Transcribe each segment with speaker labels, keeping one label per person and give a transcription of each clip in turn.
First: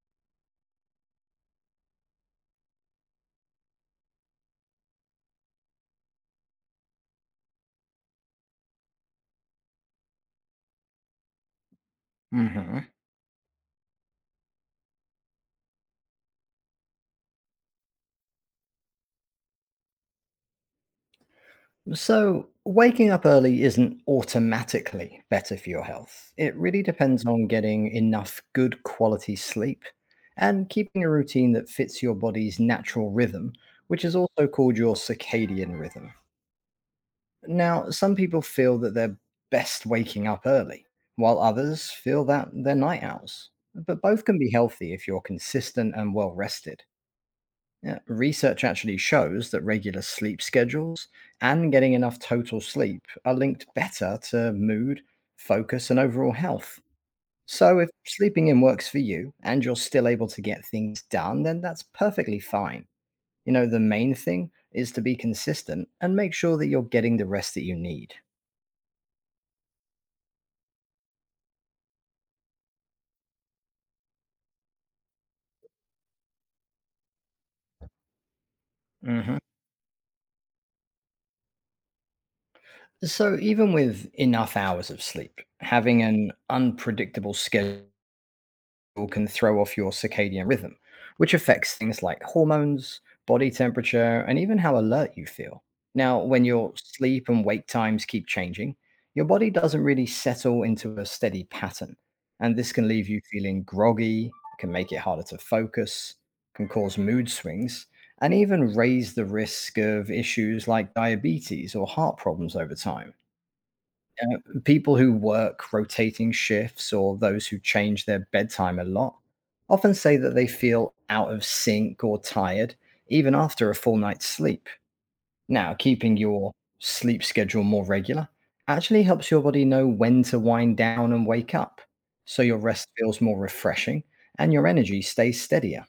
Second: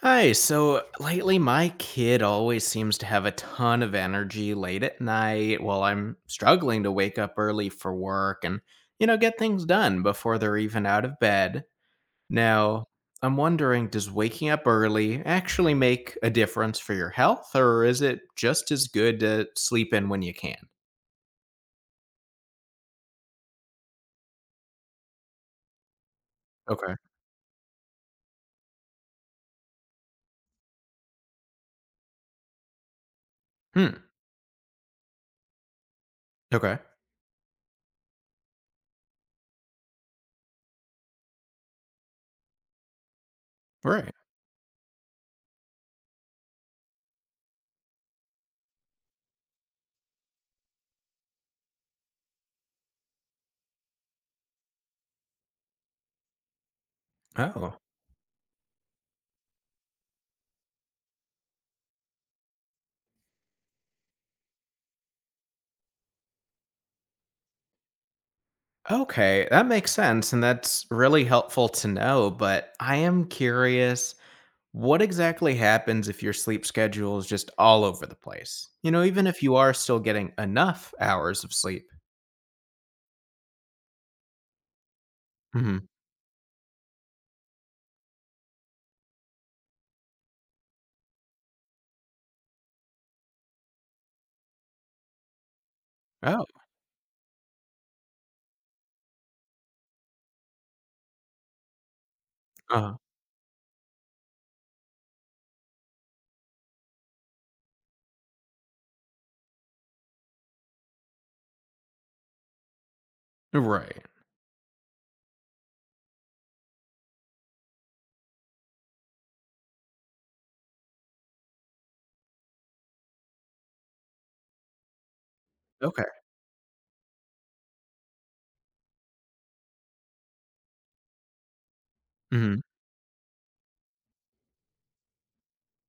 Speaker 1: Hi, so lately my kid always seems to have a ton of energy late at night while I'm struggling to wake up early for work, and get things done before they're even out of bed.
Speaker 2: Hmm.
Speaker 1: Now, I'm wondering, does waking up early actually make a difference for your health, or is it just as good to sleep in when you can?
Speaker 2: So, waking up early isn't automatically better for your health. It really
Speaker 1: Okay.
Speaker 2: depends on getting enough good quality sleep and keeping a routine that fits your body's natural rhythm,
Speaker 1: Hmm.
Speaker 2: which is also called your circadian rhythm.
Speaker 1: Okay.
Speaker 2: Now, some people feel that they're best waking up early, while others feel that they're night owls. But
Speaker 1: Right.
Speaker 2: both can be healthy if you're consistent and well rested. Yeah, research actually shows that regular sleep schedules and getting enough total sleep are linked better to mood, focus, and overall health.
Speaker 1: Oh.
Speaker 2: So, if sleeping in works for you and you're still able to get things done, then that's perfectly fine. You know, the main thing is to be consistent and make sure that you're getting the rest that you need.
Speaker 1: Okay, that makes sense and that's really helpful to know, but I am curious. What exactly happens if your sleep schedule is just all over the place? You know, even
Speaker 2: Mhm.
Speaker 1: if you are still getting enough hours of sleep.
Speaker 2: So, even with enough hours of sleep,
Speaker 1: Hmm.
Speaker 2: having an unpredictable schedule can throw off your circadian rhythm, which affects things like hormones, body temperature, and even how alert you feel. Now, when
Speaker 1: Oh,
Speaker 2: your sleep and wake times keep changing, your body doesn't really settle into a steady pattern. And this can
Speaker 1: uh,
Speaker 2: leave you feeling groggy, can make it harder to focus, can cause mood swings, and even raise the risk of issues like diabetes or heart problems over time
Speaker 1: right.
Speaker 2: uh, People who work rotating shifts or those who change their bedtime a lot often say that they feel out of sync or tired even after a full night's sleep. Now,
Speaker 1: Okay.
Speaker 2: keeping your sleep schedule more regular actually helps your body know when to wind down and wake up, so your
Speaker 1: Hmm.
Speaker 2: rest feels more refreshing and your energy stays steadier.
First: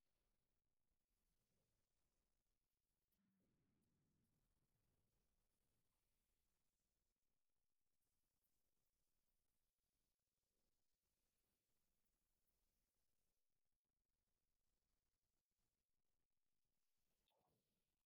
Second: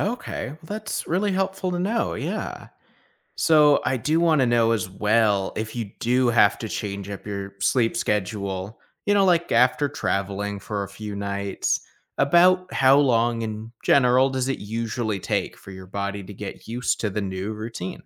Speaker 1: Okay. Well, that's really helpful to know. Yeah. So I do want to know as well, if you do have to change up your sleep schedule, like after traveling for a few nights, about how long in general does it usually take for your body to get used to the new routine?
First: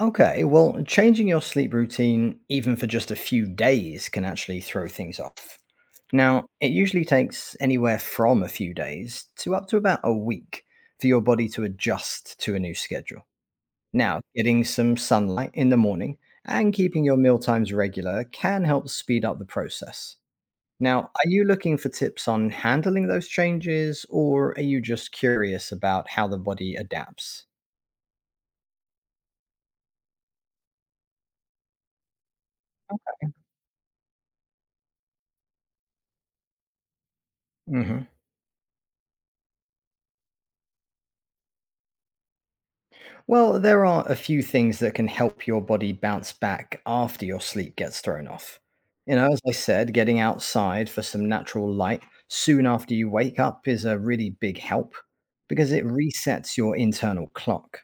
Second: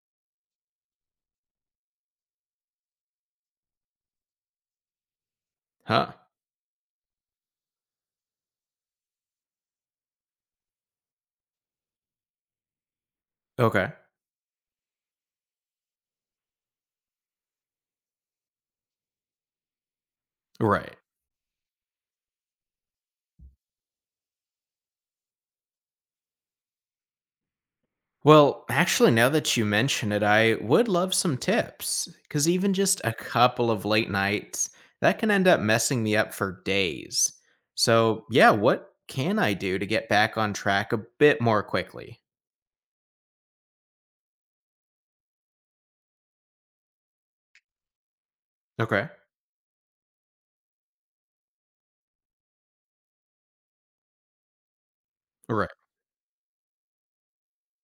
Speaker 2: Okay, well, changing your sleep routine, even for just a few days, can actually throw things off.
Speaker 1: Huh.
Speaker 2: Now, it usually takes anywhere from a few days to up to about a week for your body to adjust to a new schedule.
Speaker 1: Okay.
Speaker 2: Now, getting some sunlight in the morning and keeping your meal times regular can help speed up the process.
Speaker 1: Right.
Speaker 2: Now, are you looking for tips on handling those changes, or are you just curious about how the body adapts?
Speaker 1: Well, actually, now that you mention it, I would love some tips, because even just a couple of late nights, that can end up messing me up for days. So, yeah, what can I do to get back on track a bit more quickly?
Speaker 2: Well, there are a few things that can help your body bounce back after your sleep gets thrown off.
Speaker 1: Okay.
Speaker 2: You know, as I said, getting outside for some natural light soon after you wake up is a really big help
Speaker 1: Right.
Speaker 2: because it resets your internal clock.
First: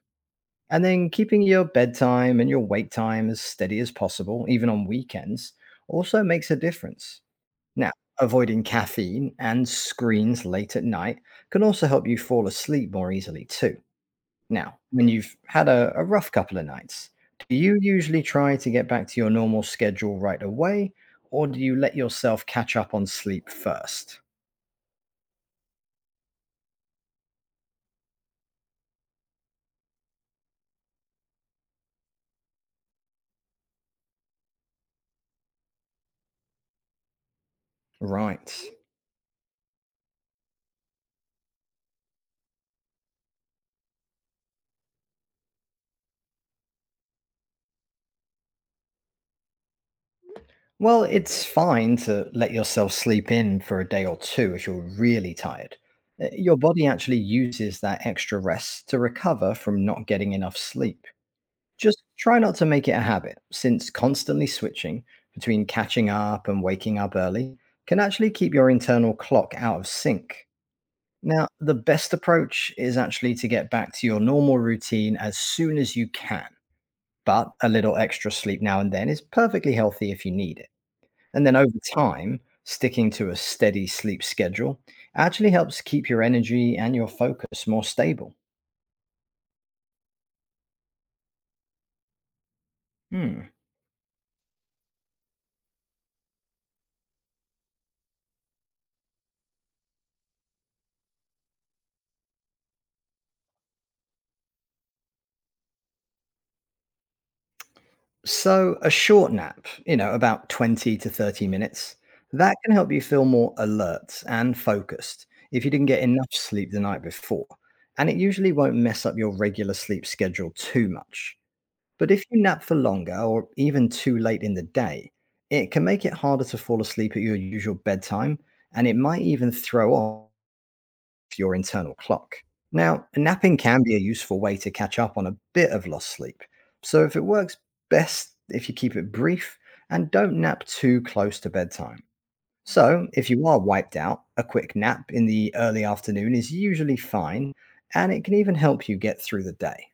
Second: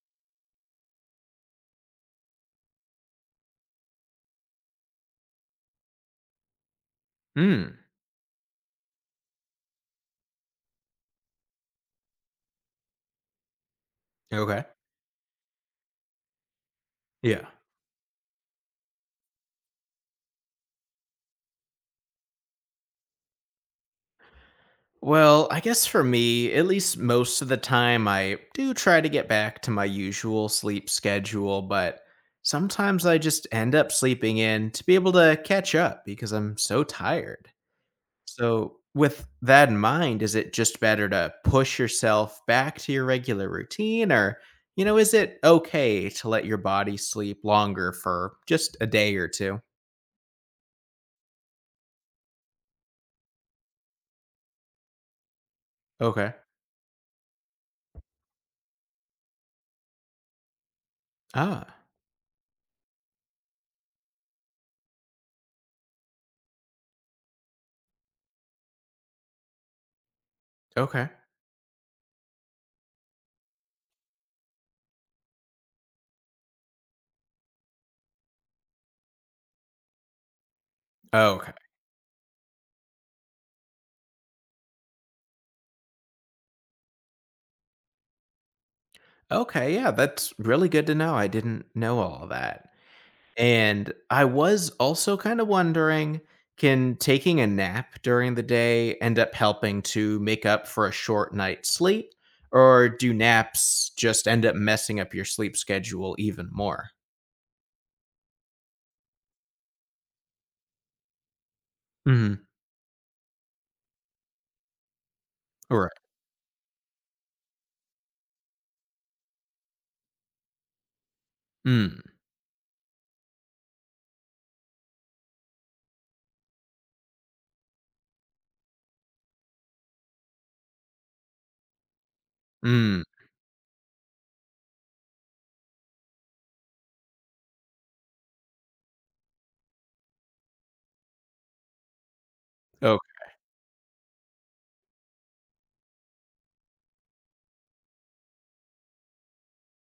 Speaker 2: And then keeping your bedtime and your wake time as steady as possible, even on weekends, also makes a difference.
Speaker 1: Hmm.
Speaker 2: Now, avoiding caffeine and screens late at night can also help you fall asleep more easily, too.
Speaker 1: Okay.
Speaker 2: Now, when you've had a rough couple of nights,
Speaker 1: Yeah.
Speaker 2: do you usually try to get back to your normal schedule right away, or do you let yourself catch up on sleep first?
Speaker 1: Well, I guess for me, at least most of the time, I do try to get back to my usual sleep schedule, but sometimes I just end up sleeping in to be able to catch up because I'm so tired.
Speaker 2: Right.
Speaker 1: So, with that in mind, is it just better to push yourself back to your regular routine, or is it okay to let your body sleep longer for just a day or two?
Speaker 2: Well, it's fine to let yourself sleep in for a day or two if you're really tired.
Speaker 1: Okay.
Speaker 2: Your body actually uses that extra rest to recover from not getting enough sleep.
Speaker 1: Ah,
Speaker 2: Just try not to make it a habit, since constantly switching between catching up and waking up early can actually keep your internal clock out of sync.
Speaker 1: okay.
Speaker 2: Now, the best approach is actually to get back to your normal routine as soon as you can, but a little extra sleep now and then is perfectly healthy if you need it.
Speaker 1: Oh,
Speaker 2: And
Speaker 1: okay.
Speaker 2: then over time, sticking to a steady sleep schedule actually helps keep your energy and your focus more stable.
Speaker 1: Okay, yeah, that's really good to know. I didn't know all of that.
Speaker 2: Hmm.
Speaker 1: And I was also kind of wondering, can taking a nap during the day end up helping to make up for a short night's sleep? Or do naps just end up messing up your sleep schedule even more?
Speaker 2: So, a short nap, you know, about 20 to 30 minutes,
Speaker 1: Hmm.
Speaker 2: that can help you feel more alert and focused if you didn't
Speaker 1: Right.
Speaker 2: get enough sleep the night before. And it usually won't mess up your regular sleep schedule too much.
Speaker 1: Mm.
Speaker 2: But if you nap for longer or even too late in the day, it can make it harder to fall asleep at your usual bedtime. And it might even throw off for your internal clock.
Speaker 1: Mm.
Speaker 2: Now, napping can be a useful way to catch up on a bit of lost sleep. So, if it works best if you keep it brief and don't nap too close to bedtime. So,
Speaker 1: Okay.
Speaker 2: if you are wiped out, a quick nap in the early afternoon is usually fine, and it can even help you get through the day.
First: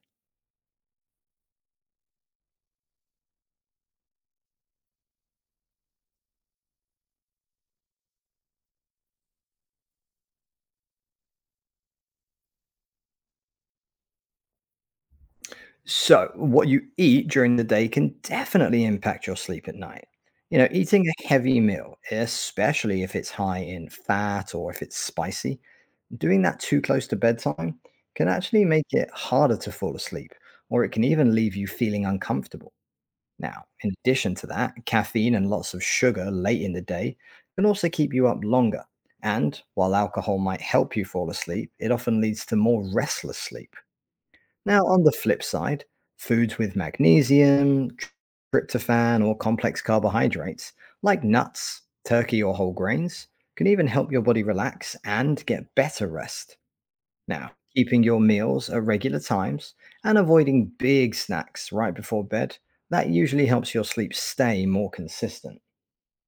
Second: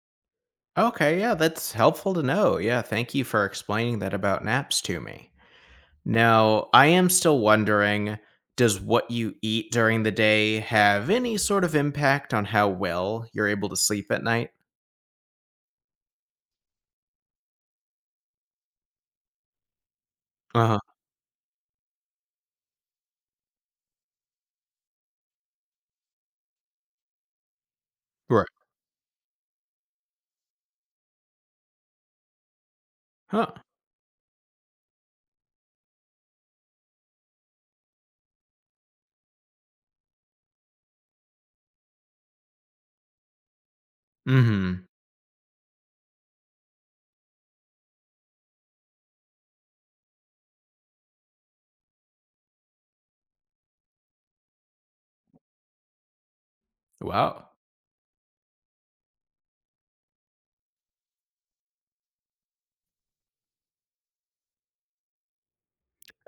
Speaker 1: Okay, yeah, that's helpful to know. Yeah, thank you for explaining that about naps to me. Now, I am still wondering, does what you eat during the day have any sort of impact on how well you're able to sleep at night?
Speaker 2: So, what you eat during the day can definitely impact your sleep at night. You know,
Speaker 1: Uh-huh.
Speaker 2: eating a heavy meal, especially if it's high in fat or if it's spicy, doing that too close to bedtime can
Speaker 1: Right.
Speaker 2: actually make it harder to fall asleep, or it can even leave you feeling uncomfortable.
Speaker 1: Huh.
Speaker 2: Now, in addition to that, caffeine and lots of sugar late in the day can also keep you up longer. And while alcohol might help you fall asleep, it often leads to more restless sleep. Now,
Speaker 1: Mhm.
Speaker 2: on the flip side, foods with magnesium, tryptophan, or complex carbohydrates, like nuts, turkey, or whole grains, can even help your body relax and get better rest.
Speaker 1: Wow.
Speaker 2: Now, keeping your meals at regular times and avoiding big snacks right before bed, that usually helps your sleep stay more consistent.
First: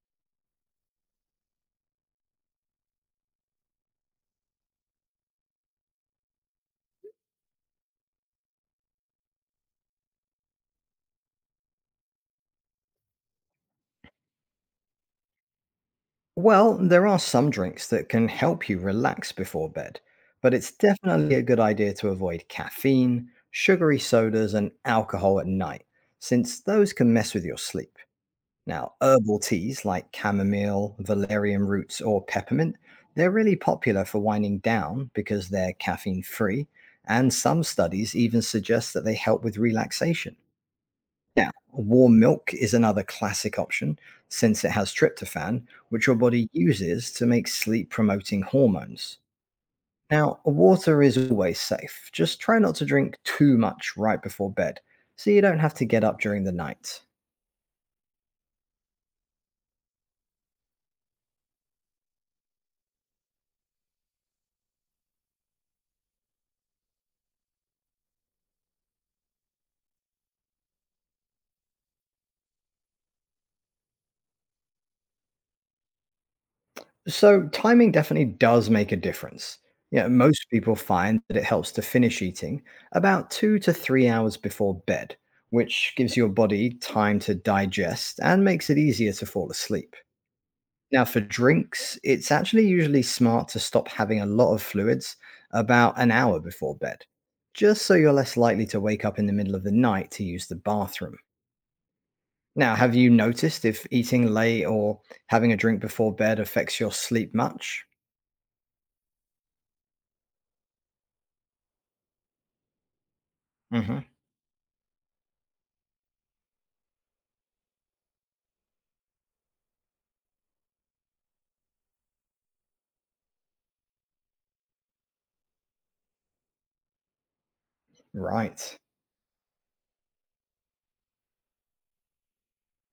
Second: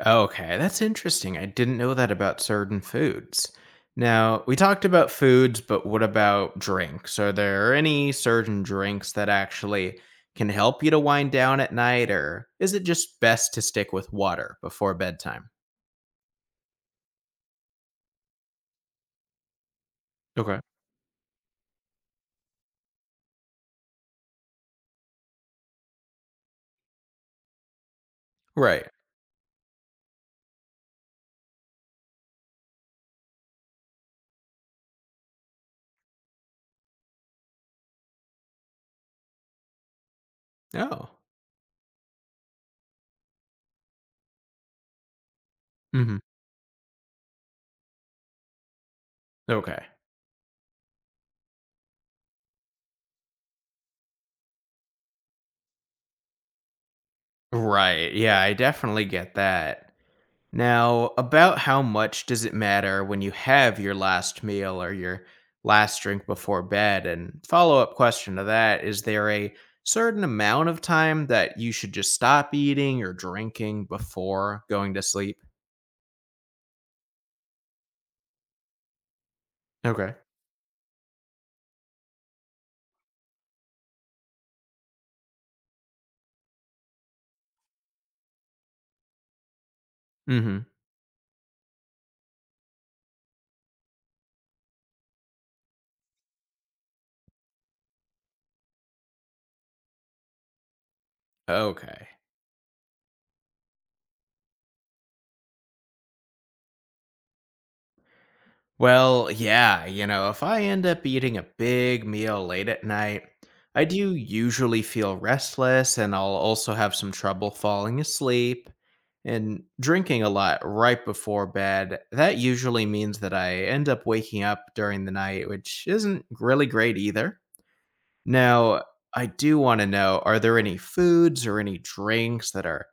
Speaker 1: Okay, that's interesting. I didn't know that about certain foods. Now, we talked about foods, but what about drinks? Are there any certain drinks that actually can help you to wind down at night, or is it just best to stick with water before bedtime?
Speaker 2: Well, there are some drinks that can help you relax before bed, but
Speaker 1: Okay.
Speaker 2: it's definitely a good idea to avoid caffeine, sugary sodas, and alcohol at night, since those can mess with your sleep.
Speaker 1: Right.
Speaker 2: Now, herbal teas like chamomile, valerian roots, or peppermint, they're really popular for winding down because they're caffeine free, and some studies even suggest that they help with relaxation.
Speaker 1: Oh.
Speaker 2: Now, warm milk is another classic option since it has tryptophan, which your
Speaker 1: Mm-hmm.
Speaker 2: body uses to make sleep promoting hormones.
Speaker 1: Okay.
Speaker 2: Now, water is always safe. Just try not to drink too much right before bed so you don't have to get up during the night.
Speaker 1: Right. Yeah, I definitely get that. Now, about how much does it matter when you have your last meal or your last drink before bed? And follow up question to that, is there a certain amount of time that you should just stop eating or drinking before going to sleep?
Speaker 2: So, timing definitely does make a difference. Yeah,
Speaker 1: Okay.
Speaker 2: most people find that it helps to finish eating about 2 to 3 hours before bed, which gives your body time to digest and makes it easier to fall asleep.
Speaker 1: Mm hmm.
Speaker 2: Now, for drinks, it's actually usually smart to stop having a lot of fluids about an hour before bed, just so you're less likely to wake up in the middle of the night to use the bathroom.
Speaker 1: Okay.
Speaker 2: Now, have you noticed if eating late or having a drink before bed affects your sleep much?
Speaker 1: Well, yeah, if I end up eating a big meal late at night, I
Speaker 2: Mhm.
Speaker 1: do usually feel restless and I'll also have some trouble falling asleep. And drinking a lot right before bed, that usually means that I end up waking up during the night, which isn't really great either.
Speaker 2: Right.
Speaker 1: Now, I do want to know, are there any foods or any drinks that are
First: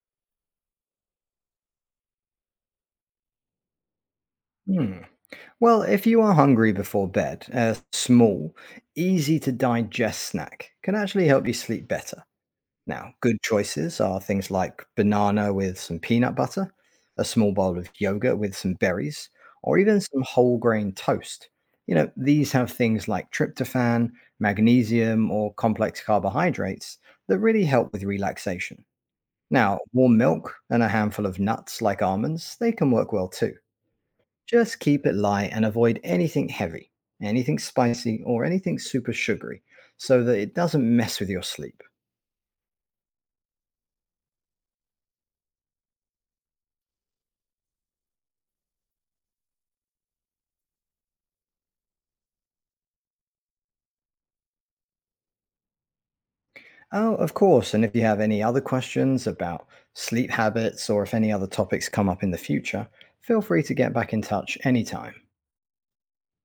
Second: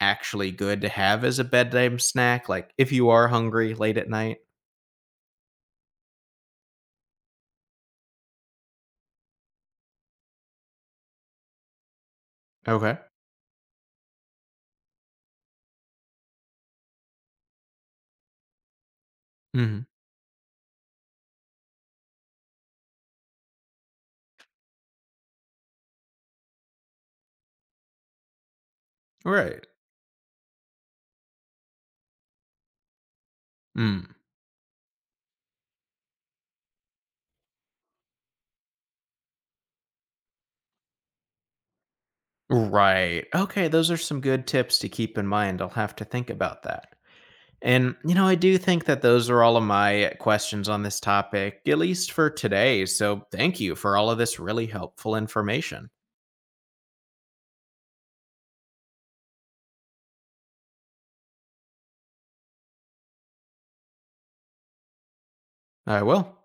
Speaker 1: actually good to have as a bedtime snack? Like if you are hungry late at night?
Speaker 2: Hmm. Well, if you are hungry before bed, a small, easy to digest snack can actually help you sleep better.
Speaker 1: Okay.
Speaker 2: Now, good choices are things like banana with some peanut butter, a small bowl of yogurt with some berries, or even some whole grain toast. You know, these have things like tryptophan, magnesium, or complex carbohydrates that really help with relaxation.
Speaker 1: Right.
Speaker 2: Now, warm milk and a handful of nuts like almonds, they can work well too.
Speaker 1: Mm.
Speaker 2: Just keep it light and avoid anything heavy, anything spicy, or anything super sugary so that it doesn't mess with your sleep.
Speaker 1: Right. Okay, those are some good tips to keep in mind. I'll have to think about that. And I do think that those are all of my questions on this topic, at least for today. So thank you for all of this really helpful information.
Speaker 2: Oh, of course. And if you have any other questions about sleep habits or if any other topics come up in the future, feel free to get back in touch anytime.
Speaker 1: I will.